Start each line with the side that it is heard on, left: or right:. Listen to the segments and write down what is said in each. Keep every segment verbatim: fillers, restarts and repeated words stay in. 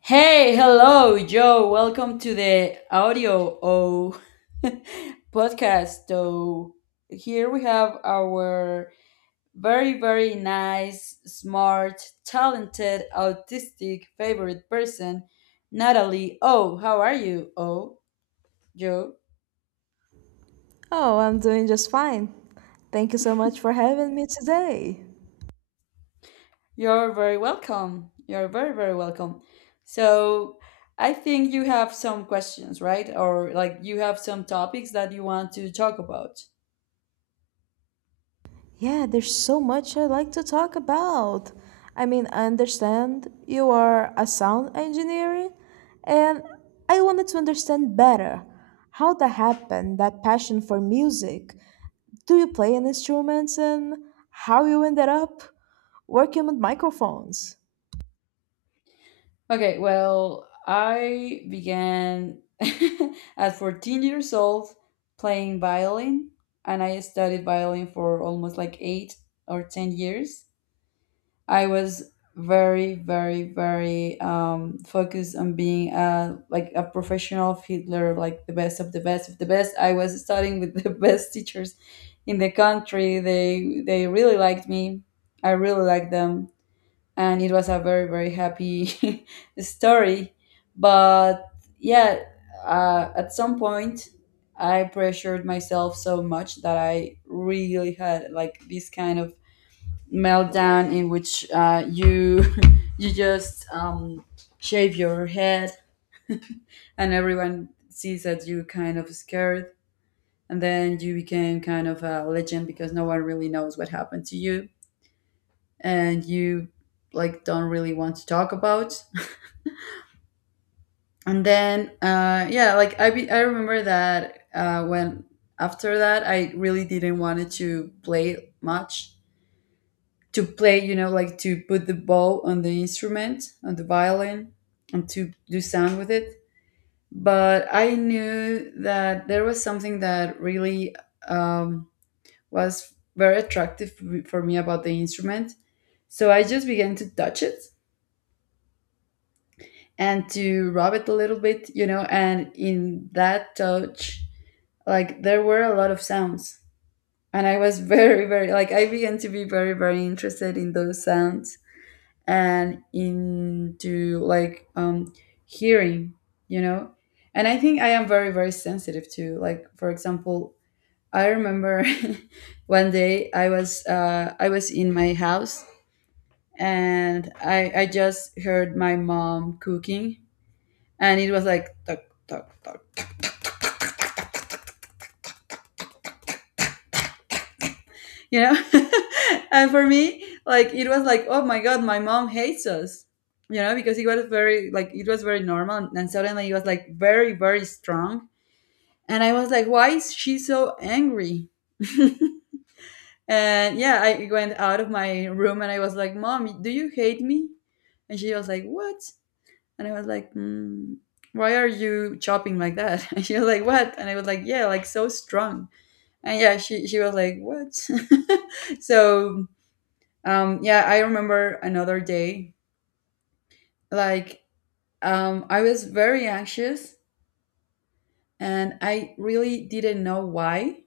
left: Hey, hello, Joe. Welcome to the audio o podcast. So here we have our very, very nice, smart, talented, autistic favorite person, Natalie. Oh, how are you? Oh, Joe,
right: Oh, I'm doing just fine. Thank you so much for having me today.
left: you're very welcome. You're very, very welcome. So I think you have some questions, right? Or like you have some topics that you want to talk about.
right: Yeah, there's so much I like to talk about. I mean, I understand you are a sound engineer, and I wanted to understand better how that happened, that passion for music. Do you play any instruments and how you ended up working with microphones?
left: Okay, well, I began at fourteen years old playing violin, and I studied violin for almost like eight or ten years. I was very, very, very um, focused on being a, like a professional fiddler, like the best of the best of the best. I was studying with the best teachers in the country. They they really liked me. I really liked them, and it was a very very happy story. But yeah, uh, at some point I pressured myself so much that I really had like this kind of meltdown, in which uh, you you just um, shave your head and everyone sees that you kind of scared, and then you became kind of a legend because no one really knows what happened to you and you like don't really want to talk about. And then uh yeah, like i be, I remember that uh when after that I really didn't want it to play much, to play, you know, like to put the bow on the instrument, on the violin, and to do sound with it. But I knew that there was something that really um, was very attractive for me about the instrument, so I just began to touch it and to rub it a little bit, you know, and in that touch, like there were a lot of sounds. And I was very, very, like I began to be very, very interested in those sounds and into like um, hearing, you know. And I think I am very, very sensitive to, like, for example, I remember one day I was uh, I was in my house, and I, I just heard my mom cooking, and it was like talk, talk talk you know. And for me, like, it was like, oh my god, my mom hates us, you know, because it was very like, it was very normal, and suddenly it was like very very strong, and I was like, why is she so angry? And yeah, I went out of my room and I was like, mom, do you hate me? And she was like, what? And I was like, mm, why are you chopping like that? And she was like, what? And I was like, yeah, like so strong. And yeah, she she was like, what? So um yeah, I remember another day, like, um I was very anxious and I really didn't know why.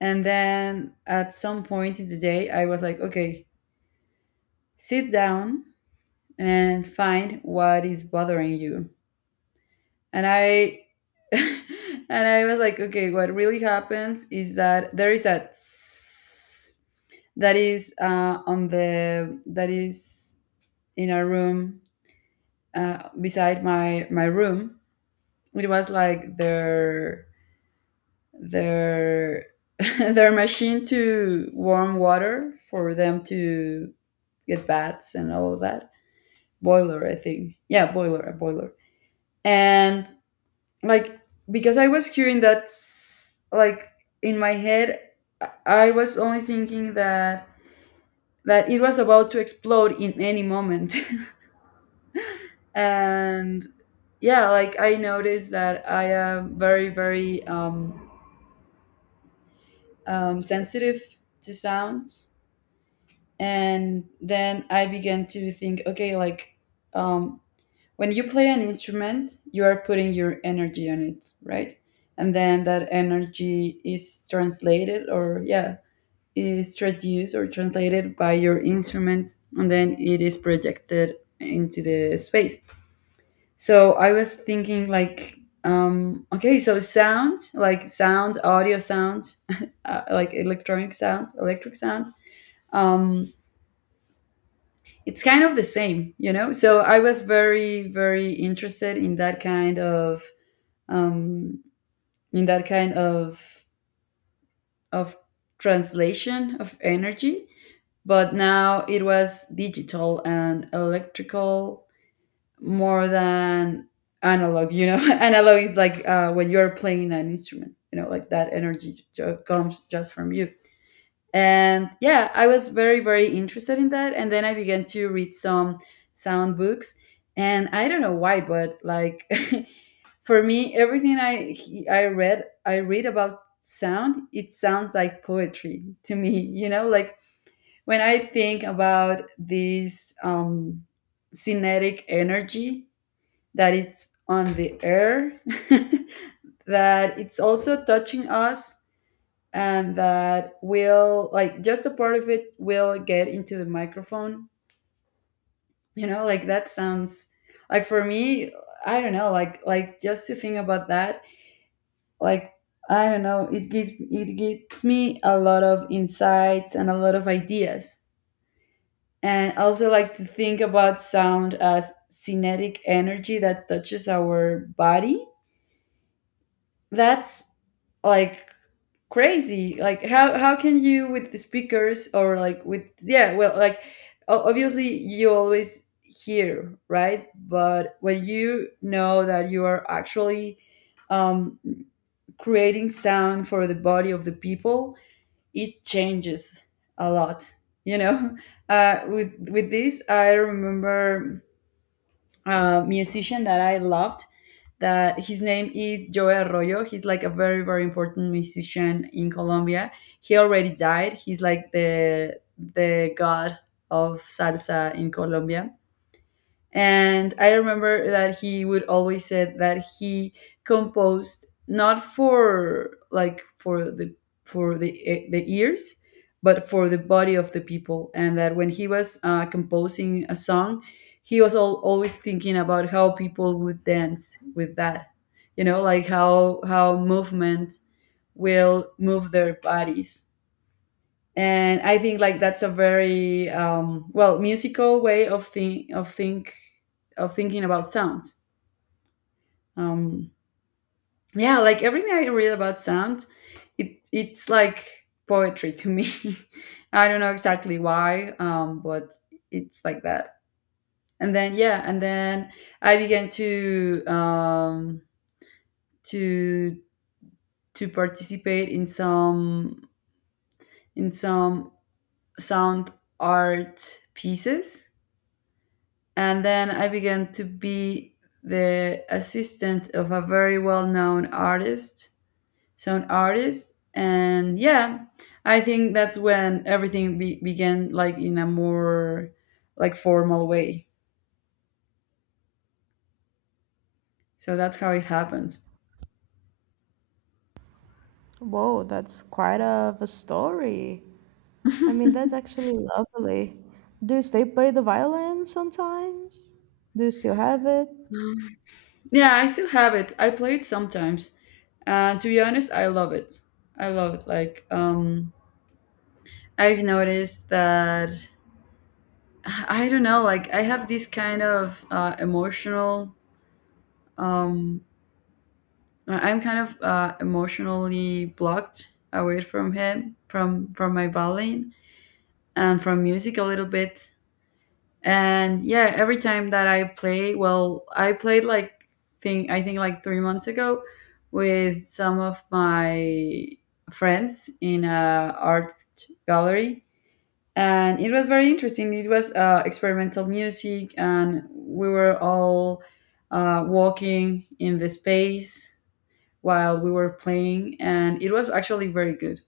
left: And then at some point in the day I was like, okay, sit down and find what is bothering you. And I and I was like, okay, what really happens is that there is a tss that is uh on the, that is in a room uh, beside my my room. It was like their their their machine to warm water for them to get baths and all of that. Boiler, I think. Yeah, boiler, a boiler. And like, because I was hearing that, s- like in my head, I I was only thinking that that it was about to explode in any moment. And yeah, like I noticed that I am very very um, um, sensitive to sounds. And then I began to think, okay, like, um, when you play an instrument, you are putting your energy on it, right? And then that energy is translated, or yeah, is traduced or translated by your instrument, and then it is projected into the space. So I was thinking like, um, okay, so sound, like sound, audio sound, uh, like electronic sound, electric sound. Um, it's kind of the same, you know. So I was very, very interested in that kind of, um, in that kind of of translation of energy. But now it was digital and electrical more than analog, you know. Analog is like, uh, when you're playing an instrument, you know, like that energy ju- comes just from you. And yeah, I was very very interested in that, and then I began to read some sound books. And I don't know why, but like, for me everything i i read I read about sound, it sounds like poetry to me. You know, like when I think about this um kinetic energy that it's on the air, that it's also touching us, and that will, like, just a part of it will get into the microphone. You know, like that sounds like, for me, I don't know, like, like just to think about that, like, I don't know, it gives it gives me a lot of insights and a lot of ideas. And I also like to think about sound as kinetic energy that touches our body. That's like crazy, like how how can you with the speakers, or like with, yeah, well, like o- obviously you always hear, right? But when you know that you are actually um creating sound for the body of the people, it changes a lot, you know. uh with with this, I remember uh, musician that I loved. That his name is Joe Arroyo. He's like a very very important musician in Colombia. He already died. He's like the the god of salsa in Colombia. And I remember that he would always said that he composed not for like for the, for the e- the ears, but for the body of the people, and that when he was uh, composing a song, he was al always thinking about how people would dance with that, you know, like how how movement will move their bodies. And I think like that's a very um, well, musical way of think of think of thinking about sounds. um, yeah, like everything I read about sound, it it's like poetry to me. I don't know exactly why, um, but it's like that. And then yeah, and then I began to um, to to participate in some, in some sound art pieces. And then I began to be the assistant of a very well-known artist, sound artist, and yeah, I think that's when everything be- began, like in a more like formal way. So that's how it happens.
right: Whoa, that's quite of a story. I mean, that's actually lovely. Do you still play the violin sometimes? Do you still have it?
left: Yeah, I still have it. I play it sometimes. Uh, to be honest, I love it. I love it. Like, um, I've noticed that I don't know. Like, I have this kind of uh, emotional um, I- I'm kind of uh, emotionally blocked away from him, from from my violin and from music a little bit. And yeah, every time that I play, well, I played like thing, I think, like three months ago with some of my friends in a art gallery, and it was very interesting. It was uh, experimental music, and we were all uh, walking in the space while we were playing, and it was actually very good.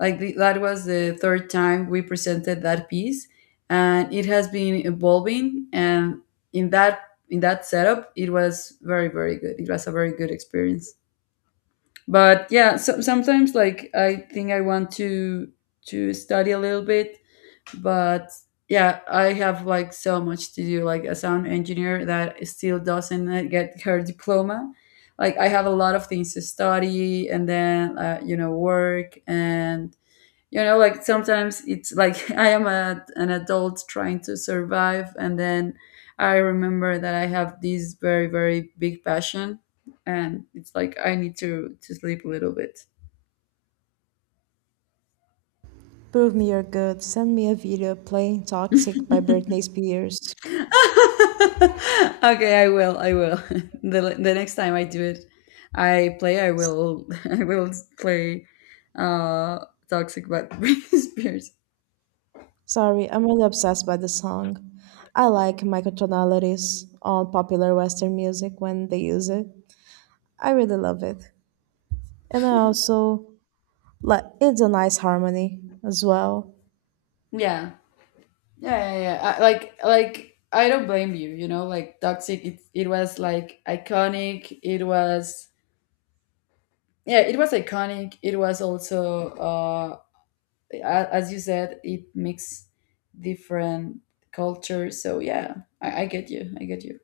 left: Like the, that was the third time we presented that piece, and it has been evolving. And in that, in that setup, it was very very good. It was a very good experience. But yeah, so, sometimes like I think I want to to study a little bit. But yeah, I have like so much to do, like a sound engineer that still doesn't uh, get her diploma. Like I have a lot of things to study, and then uh, you know, work, and you know, like sometimes it's like I am a, an adult trying to survive, and then I remember that I have this very very big passion, and it's like I need to to sleep a little bit.
right: Prove me you're good. Send me a video playing Toxic by Britney Spears.
left: Okay, I will. I will. the The next time I do it, I play. I
right: S-
left: will. I will play. Uh, toxic but Britney Spears.
right: Sorry, I'm really obsessed by the song. I like microtonalities on popular Western music when they use it. I really love it. And I also, like, it's a nice harmony as well.
left: Yeah. Yeah, yeah, yeah. I, like, like I don't blame you. You know, like toxic. It it was like iconic. It was, yeah. It was iconic. It was also uh, a- as you said, it mixed different cultures. So yeah, I, I get you. I get you.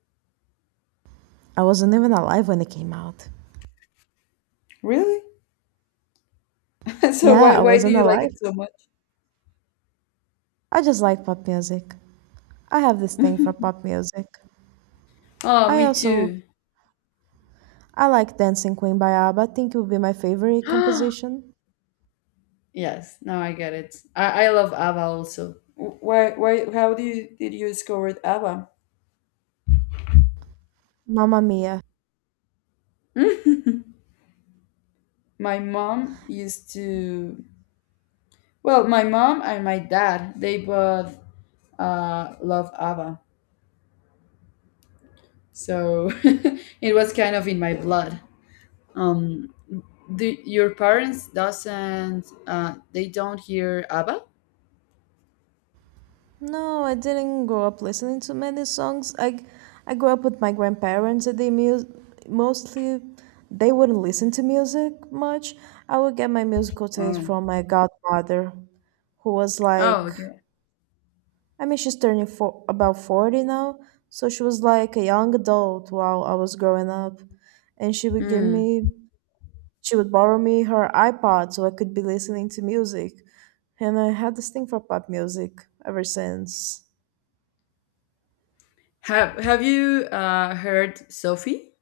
right: I wasn't even alive when it came out.
left: Really? So
right: Yeah,
left: why
right: I
left: why do
right: wasn't
left: you like
right: alive.
left: it so much?
right: I just like pop music. I have this thing for pop music.
left: Oh,
right: I
left: me
right: also
left: too.
right: I like Dancing Queen by ABBA. I think it would be my favorite composition.
left: Yes, now I get it. I, I love Ava also. Wh- Why why how do you, did you discover ABBA?
right: Mamma Mia.
left: My mom used to, well, my mom and my dad, they both uh, love ABBA, so it was kind of in my blood. Um, do, your parents doesn't uh, they don't hear ABBA?
right: No, I didn't grow up listening to many songs. I I grew up with my grandparents and they mu- mostly they wouldn't listen to music much. I would get my musical taste
left: Mm.
right: from my godmother, who was
left: Oh,
right: like,
left: okay.
right: I mean, she's turning for about forty now, so she was like a young adult while I was growing up, and she would give
left: Mm.
right: me she would borrow me her iPod so I could be listening to music. And I had this thing for pop music ever since.
left: Have Have you uh, heard Sophie,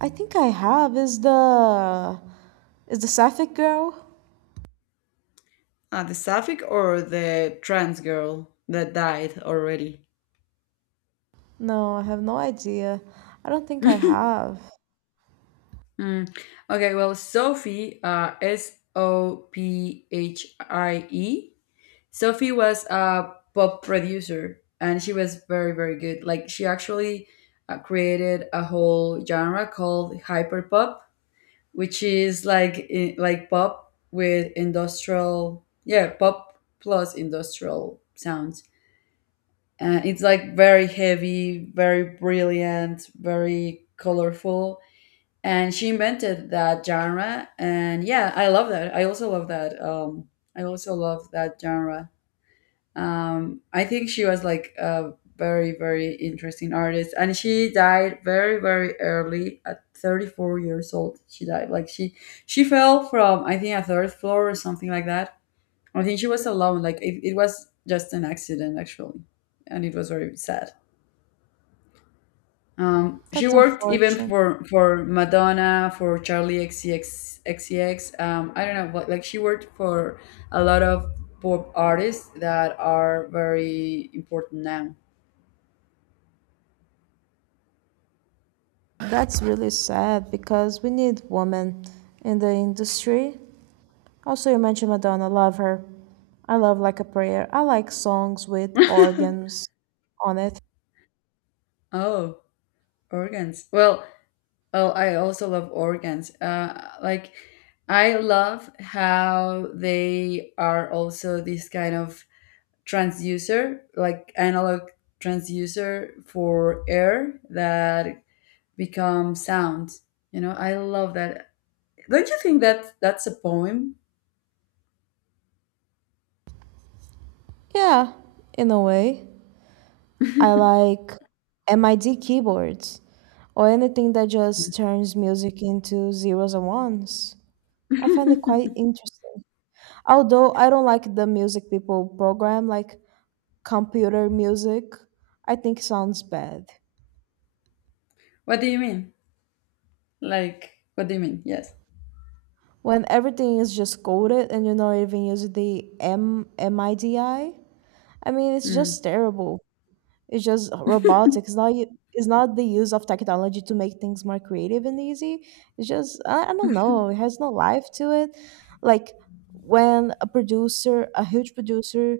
right: I think I have, is the is the Sapphic girl?
left: uh, the sapphic or the trans girl that died already?
right: No, I have no idea. I don't think I have.
left: Mm. Okay, well, Sophie, uh, S O P H I E. Sophie was a pop producer and she was very, very good. Like, she actually uh, created a whole genre called hyperpop, which is like i- like pop with industrial, yeah, pop plus industrial sounds. Uh, it's like very heavy, very brilliant, very colorful. And she invented that genre. And yeah, I love that. I also love that. Um, I also love that genre. Um, I think she was like a very, very interesting artist. And she died very, very early at thirty-four years old. She died. Like she, she fell from, I think, a third floor or something like that. I think she was alone. Like it, it was just an accident, actually. And it was very sad. Um, she
right: That's
left: worked even
right: unfortunate.
left: for for Madonna, for Charlie X C X. Um, I don't know, but like she worked for a lot of pop artists that are very important now.
right: That's really sad because we need women in the industry. Also, you mentioned Madonna. Love her. I love Like a Prayer. I like songs with organs on it.
left: Oh, organs. Well, oh, I also love organs. Uh, like I love how they are also this kind of transducer, like analog transducer for air that become sound. You know, I love that. Don't you think that that's a poem?
right: Yeah, in a way.
left: what
right: I like MIDI keyboards or anything that just turns music into zeros and ones. I find it quite interesting. Although I don't like the music people program, like computer music, I think it sounds bad.
left: do you mean? Like, what do you mean? Yes.
right: When everything is just coded and you're not even using the M MIDI, I D I, I mean, it's
left: Mm.
right: just terrible. It's just robotics. Not y- It's not the use of technology to make things more creative and easy. It's just, I, I don't know, it has no life to it. Like when a producer, a huge producer,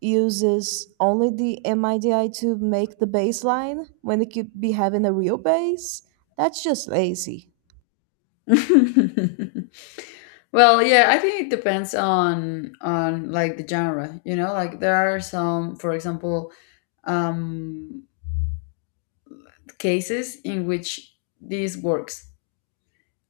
right: uses only the MIDI to make the bass line when they could be having a real bass. That's just lazy.
left: well, yeah, I think it depends on on like the genre. You know, like there are some, for example, um, cases in which this works.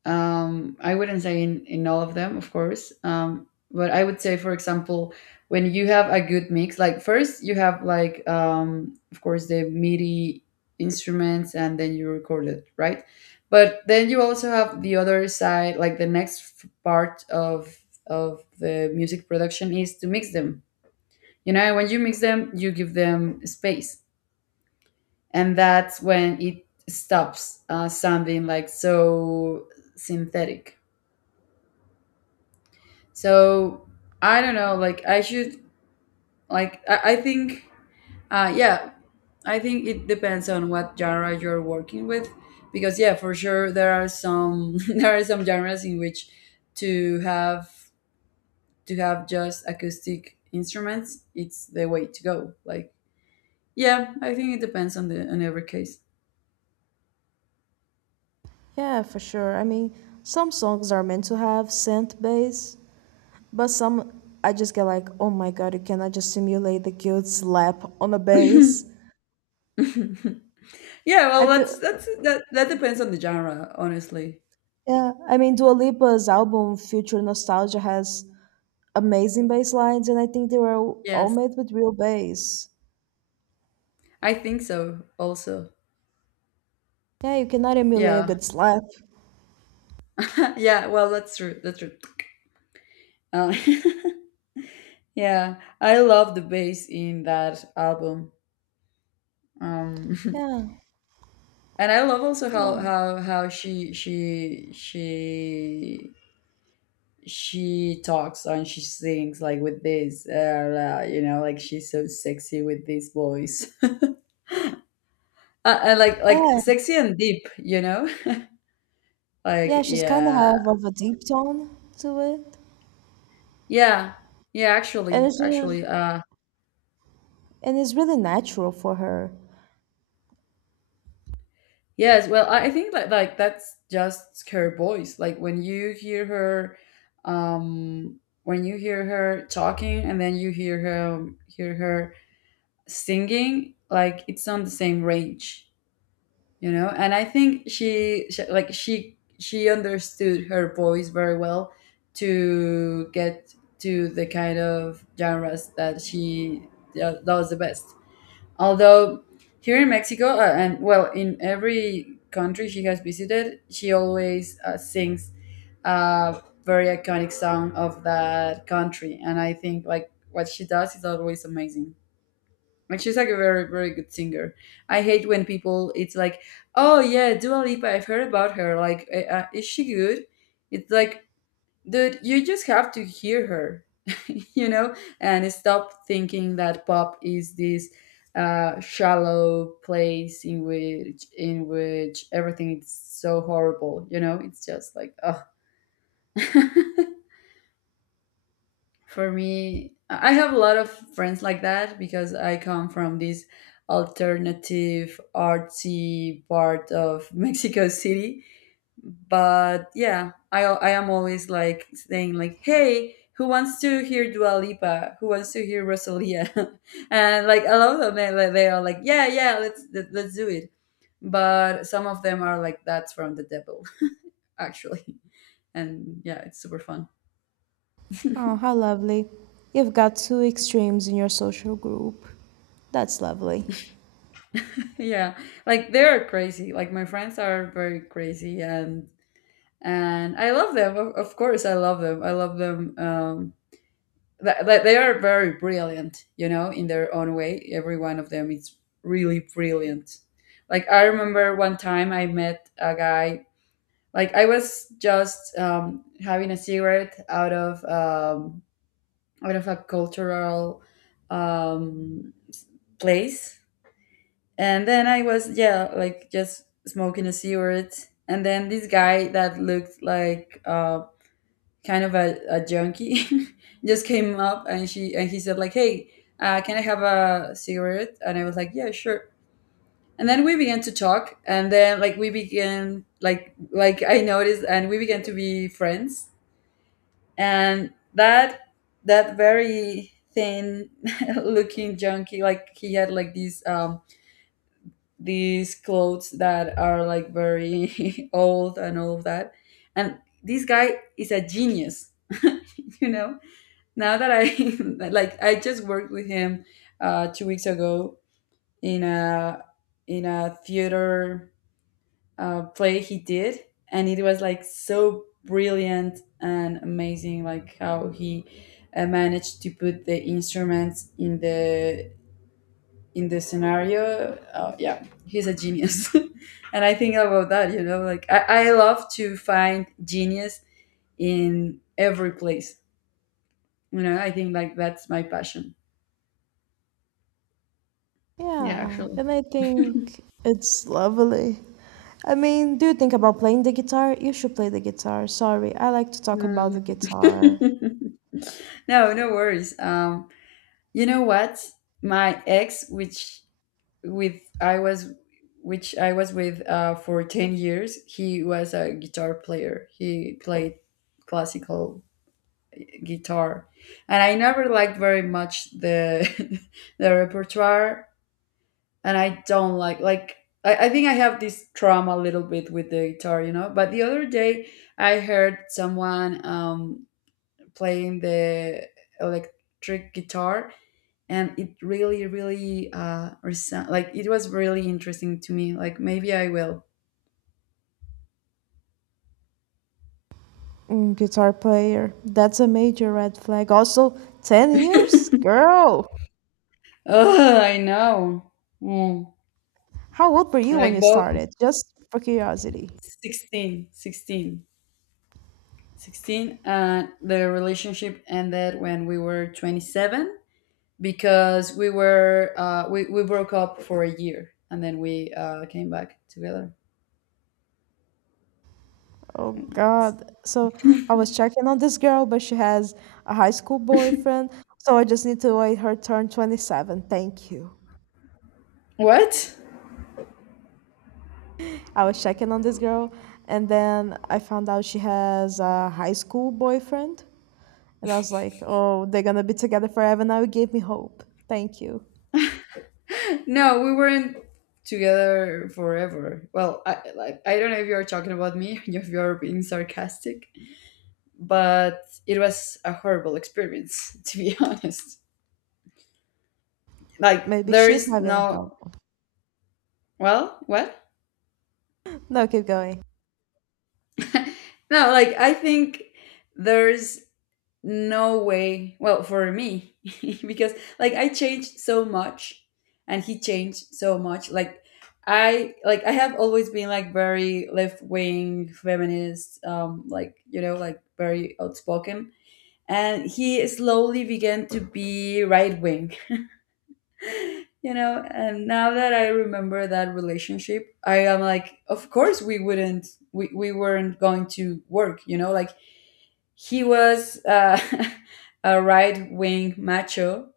left: Um, I wouldn't say in, in all of them, of course. Um, but I would say, for example, when you have a good mix, like first you have like um, of course the MIDI instruments, and then you record it, right? But then you also have the other side, like the next f- part of of the music production is to mix them. You know, when you mix them, you give them space, and that's when it stops uh, sounding like so synthetic. So I don't know. Like I should like I, I think uh, yeah I think it depends on what genre you're working with because yeah for sure there are some there are some genres in which to have to have just acoustic instruments it's the way to go. Like yeah I think it depends on the on every case.
right: Yeah, for sure. I mean, some songs are meant to have synth bass, but some, I just get like, oh my god, you cannot just simulate the guilt slap on a bass.
left: yeah,
right: I
left: well,
right: feel,
left: that's that's that that depends on the genre, honestly.
right: yeah. I mean, Dua Lipa's album Future Nostalgia has amazing bass lines, and I think they were all
left: Yes,
right: made with real bass.
left: I think so. Also,
right: Yeah, you cannot emulate a
left: yeah.
right: good slap.
left: yeah, well, that's true. That's true. Um, yeah, I love the bass in that album. Um,
right: Yeah,
left: and I love also
right: yeah,
left: how how how she she she she talks and she sings like with this uh, uh, you know like she's so sexy with this voice uh, and like like
right: yeah,
left: sexy and deep, you know.
right: yeah.
left: like
right: She's kind of
left: yeah
right: have of a deep tone to it,
left: yeah yeah
right: and
left: actually
right: it's just,
left: actually uh
right: and it's really natural for her.
left: Yes, well, I I think like like that's just her voice. Like when you hear her, um, when you hear her talking, and then you hear her hear her singing, like it's on the same range, you know. And I think she, she like she she understood her voice very well to get to the kind of genres that she uh, does the best. Although here in Mexico, uh, and well, in every country she has visited, she always uh, sings a very iconic song of that country. And I think like what she does is always amazing. Like she's like a very, very good singer. I hate when people, it's like, oh yeah, Dua Lipa, I've heard about her. Like, uh, uh, is she good? It's like, dude, you just have to hear her, you know, and stop thinking that pop is this uh, shallow place in which in which everything is so horrible. You know, it's just like, oh. For me, I I have a lot of friends like that because I come from this alternative artsy part of Mexico City, but yeah, I I am always like saying like, hey, who wants to hear Dua Lipa? Who wants to hear Rosalia? and like a lot of them, they, they are like, yeah, yeah, let's let, let's do it. But some of them are like, that's from the devil, actually. And yeah, it's super fun.
right: Oh, how lovely. You've got two extremes in your social group. That's lovely.
left: yeah, like they are crazy. Like my friends are very crazy, and and I love them. Of, of course, I love them. I love them. Um, Th- th- they are very brilliant, you know, in their own way. Every one of them is really brilliant. Like I remember one time I met a guy. Like I was just um, having a cigarette out of um, out of a cultural um, place, and then I was yeah, like just smoking a cigarette, and then this guy that looked like uh, kind of a, a junkie just came up and she and he said like hey, uh, can I have a cigarette, and I was like yeah sure. And then we began to talk, and then like we began like like I noticed and we began to be friends. And that that very thin looking junkie, like he had like these um these clothes that are like very old and all of that. And this guy is a genius, you know. Now that I like I just worked with him uh, two weeks ago in a in a theater uh, play he did, and it was like so brilliant and amazing, like how he uh, managed to put the instruments in the in the scenario. Uh, yeah, he's a genius, and I think about that. You know, like I, I love to find genius in every place. You know, I think like that's my passion. Yeah,
right: Yeah,
left: actually.
right: and I think it's lovely. I mean, do you think about playing the guitar? You should play the guitar. Sorry, I like to talk about
left: Mm.
right: the guitar.
left: no, no worries. Um, you know what? My ex, which with I was, which I was with uh, for ten years, he was a guitar player. He played classical guitar, and I never liked very much the the repertoire. And I don't like like I, I think I have this trauma a little bit with the guitar, you know. But the other day, I heard someone. Um, playing the electric guitar, and it really really uh reson- like it was really interesting to me, like maybe I will.
right: Mm, guitar player. That's a major red flag. Also, ten years? Girl,
left: oh I know. Mm.
right: how old were you when
left: like
right: you
left: both
right: started? Just for curiosity.
left: sixteen, sixteen, sixteen, and the relationship ended when we were twenty-seven because we were uh, we, we broke up for a year and then we uh, came back together.
right: Oh
left: Yes.
right: God. So I was checking on this girl, but she has a high school boyfriend. So I just need to wait her turn twenty-seven. Thank you.
left: what.
right: I was checking on this girl, and then I found out she has a high school boyfriend. And I was like, oh, they're gonna be together forever now. It gave me hope. Thank you.
left: No, we weren't together forever. Well, I like I don't know if you're talking about me, if you're being sarcastic, but it was a horrible experience to be honest. Like
right: Maybe
left: there
right: she's
left: is
right: having a hard
left: no
right: one.
left: well, what?
right: No, keep going.
left: no, like I think there's no way. Well, for me, because like I changed so much and he changed so much. Like I like I have always been like very left wing feminist, um, like you know, like very outspoken. And he slowly began to be right wing, you know. And now that I remember that relationship, I am like, of course we wouldn't, we, we weren't going to work, you know. Like he was uh, a right wing macho,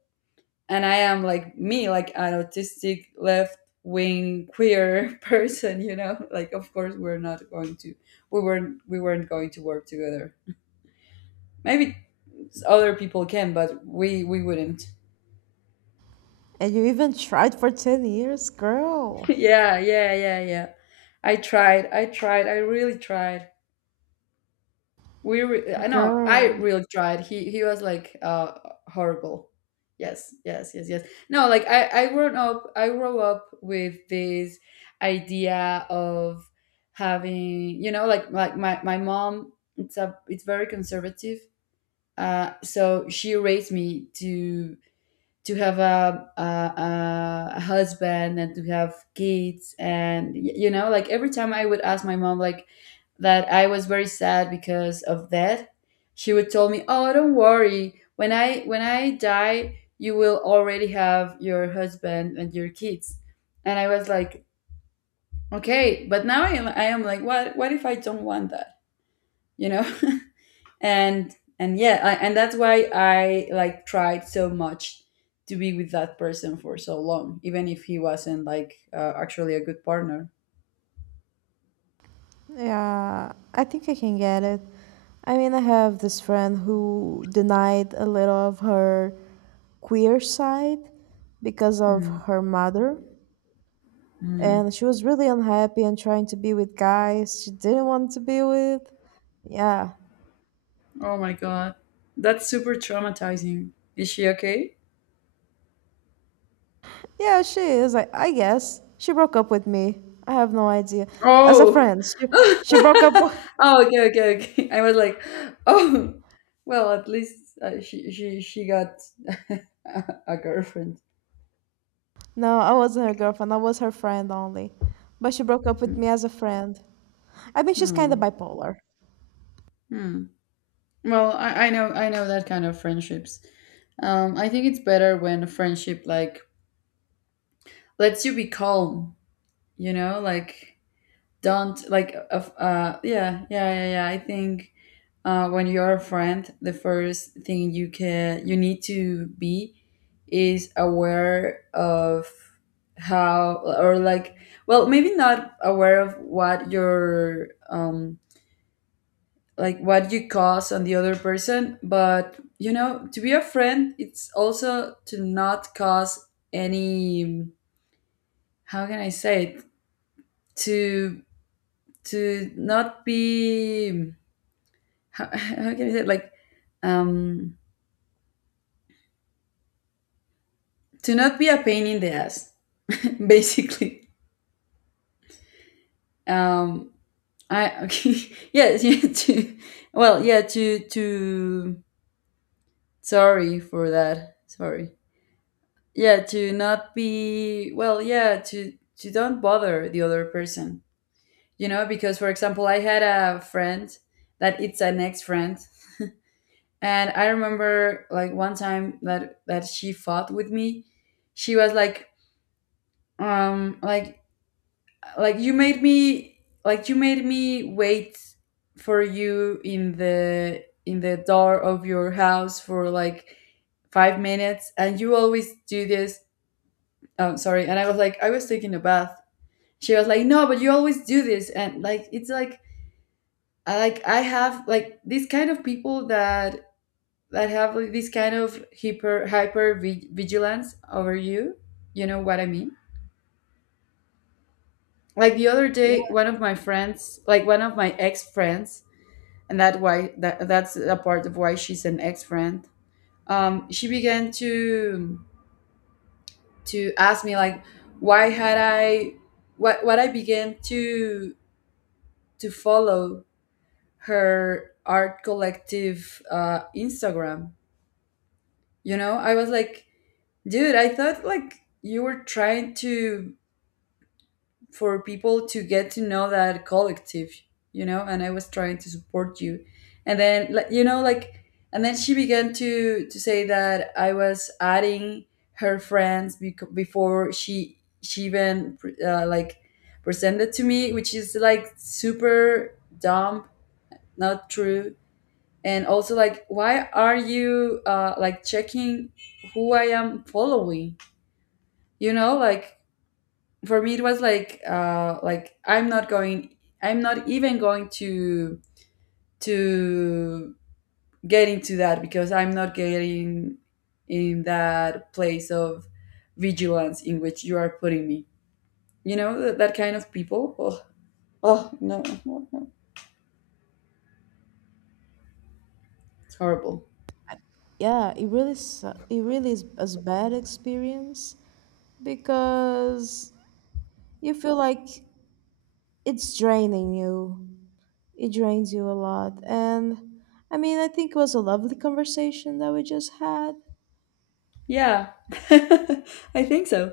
left: and I am like me like an autistic left wing queer person, you know, like of course we're not going to, we weren't we weren't going to work together. Maybe other people can, but we we wouldn't.
right: And you even tried for ten years? Girl,
left: yeah yeah yeah yeah, i tried i tried I really tried. We re- I know I
right: girl.
left: really tried. He he was like uh horrible. Yes, yes, yes, yes. No, like I I grew up I grew up with this idea of having, you know, like like my my mom it's a it's very conservative. Uh, so she raised me to to have a, a, a husband and to have kids. And y- you know, like every time I would ask my mom like that I was very sad because of that, she would tell me, oh don't worry, when I when i die you will already have your husband and your kids. And I was like, okay, but now i am i am like what what if I don't want that, you know. and and yeah, I, and that's why I like tried so much to be with that person for so long even if he wasn't like uh, actually a good partner.
right: Yeah, I think I can get it. I mean, I have this friend who denied a little of her queer side because of
left: Hmm.
right: her mother,
left: Hmm.
right: and she was really unhappy and trying to be with guys she didn't want to be with. Yeah,
left: Oh my god, that's super traumatizing. Is she okay?
right: yeah, she is. I, I guess she broke up with me. I have no idea. As a
left: Oh
right: friend, she, she broke up.
left: oh okay okay okay I was like oh, well at least uh, she she she got a girlfriend.
right: No, I wasn't her girlfriend. I was her friend only, but she broke up with me as a friend. I mean, she's kind of
left: Hmm.
right: bipolar.
left: Hmm. Well, I, I know I know that kind of friendships. Um, I think it's better when a friendship like lets you be calm. You know, like don't like uh, uh yeah yeah yeah yeah. I think uh, when you're a friend, the first thing you can you need to be is aware of how, or like well maybe not aware of what your um like what you cause on the other person, but you know to be a friend it's also to not cause any, how can I say it, to to not be, how, how can I say it, like um to not be a pain in the ass, basically. um I okay yes yeah, to, well yeah to to sorry for that, sorry. Yeah, to not be, well yeah to to don't bother the other person, you know. Because for example I had a friend that it's an ex-friend, and I remember like one time that that she fought with me, she was like um like like you made me like you made me wait for you in the in the door of your house for like five minutes and you always do this. Oh sorry, and I was like I was taking a bath. She was like no, but you always do this. And like it's like I like I have like these kind of people that that have like this kind of hyper hyper vi- vigilance over you, you know what I mean. Like the other day, one of my friends, like one of my ex friends, and that why that that's a part of why she's an ex friend, um she began to to ask me like why had I, what what I began to to follow her art collective uh, Instagram. You know, I was like, dude, I thought like you were trying to, for people to get to know that collective, you know, and I was trying to support you, and then like you know like, and then she began to to say that I was adding her friends bec- before she she even uh, like presented to me, which is like super dumb, not true. And also, like why are you uh like checking who I am following, you know. Like for me it was like uh like I'm not going, I'm not even going to to get into that because I'm not getting in that place of vigilance in which you are putting me, you know. That, that kind of people, oh, oh no, no no, it's horrible.
right: Yeah, it really su- it really is a bad experience, because you feel like it's draining you, it drains you a lot. And I mean, I think it was a lovely conversation that we just had.
left: Yeah I think so.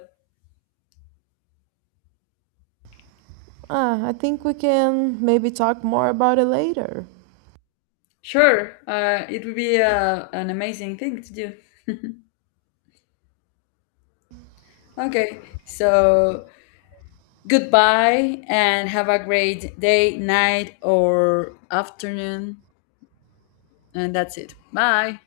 right: uh, I think we can maybe talk more about it later.
left: Sure, uh, it would be uh, an amazing thing to do. Okay, so goodbye and have a great day, night, or afternoon. And that's it. Bye.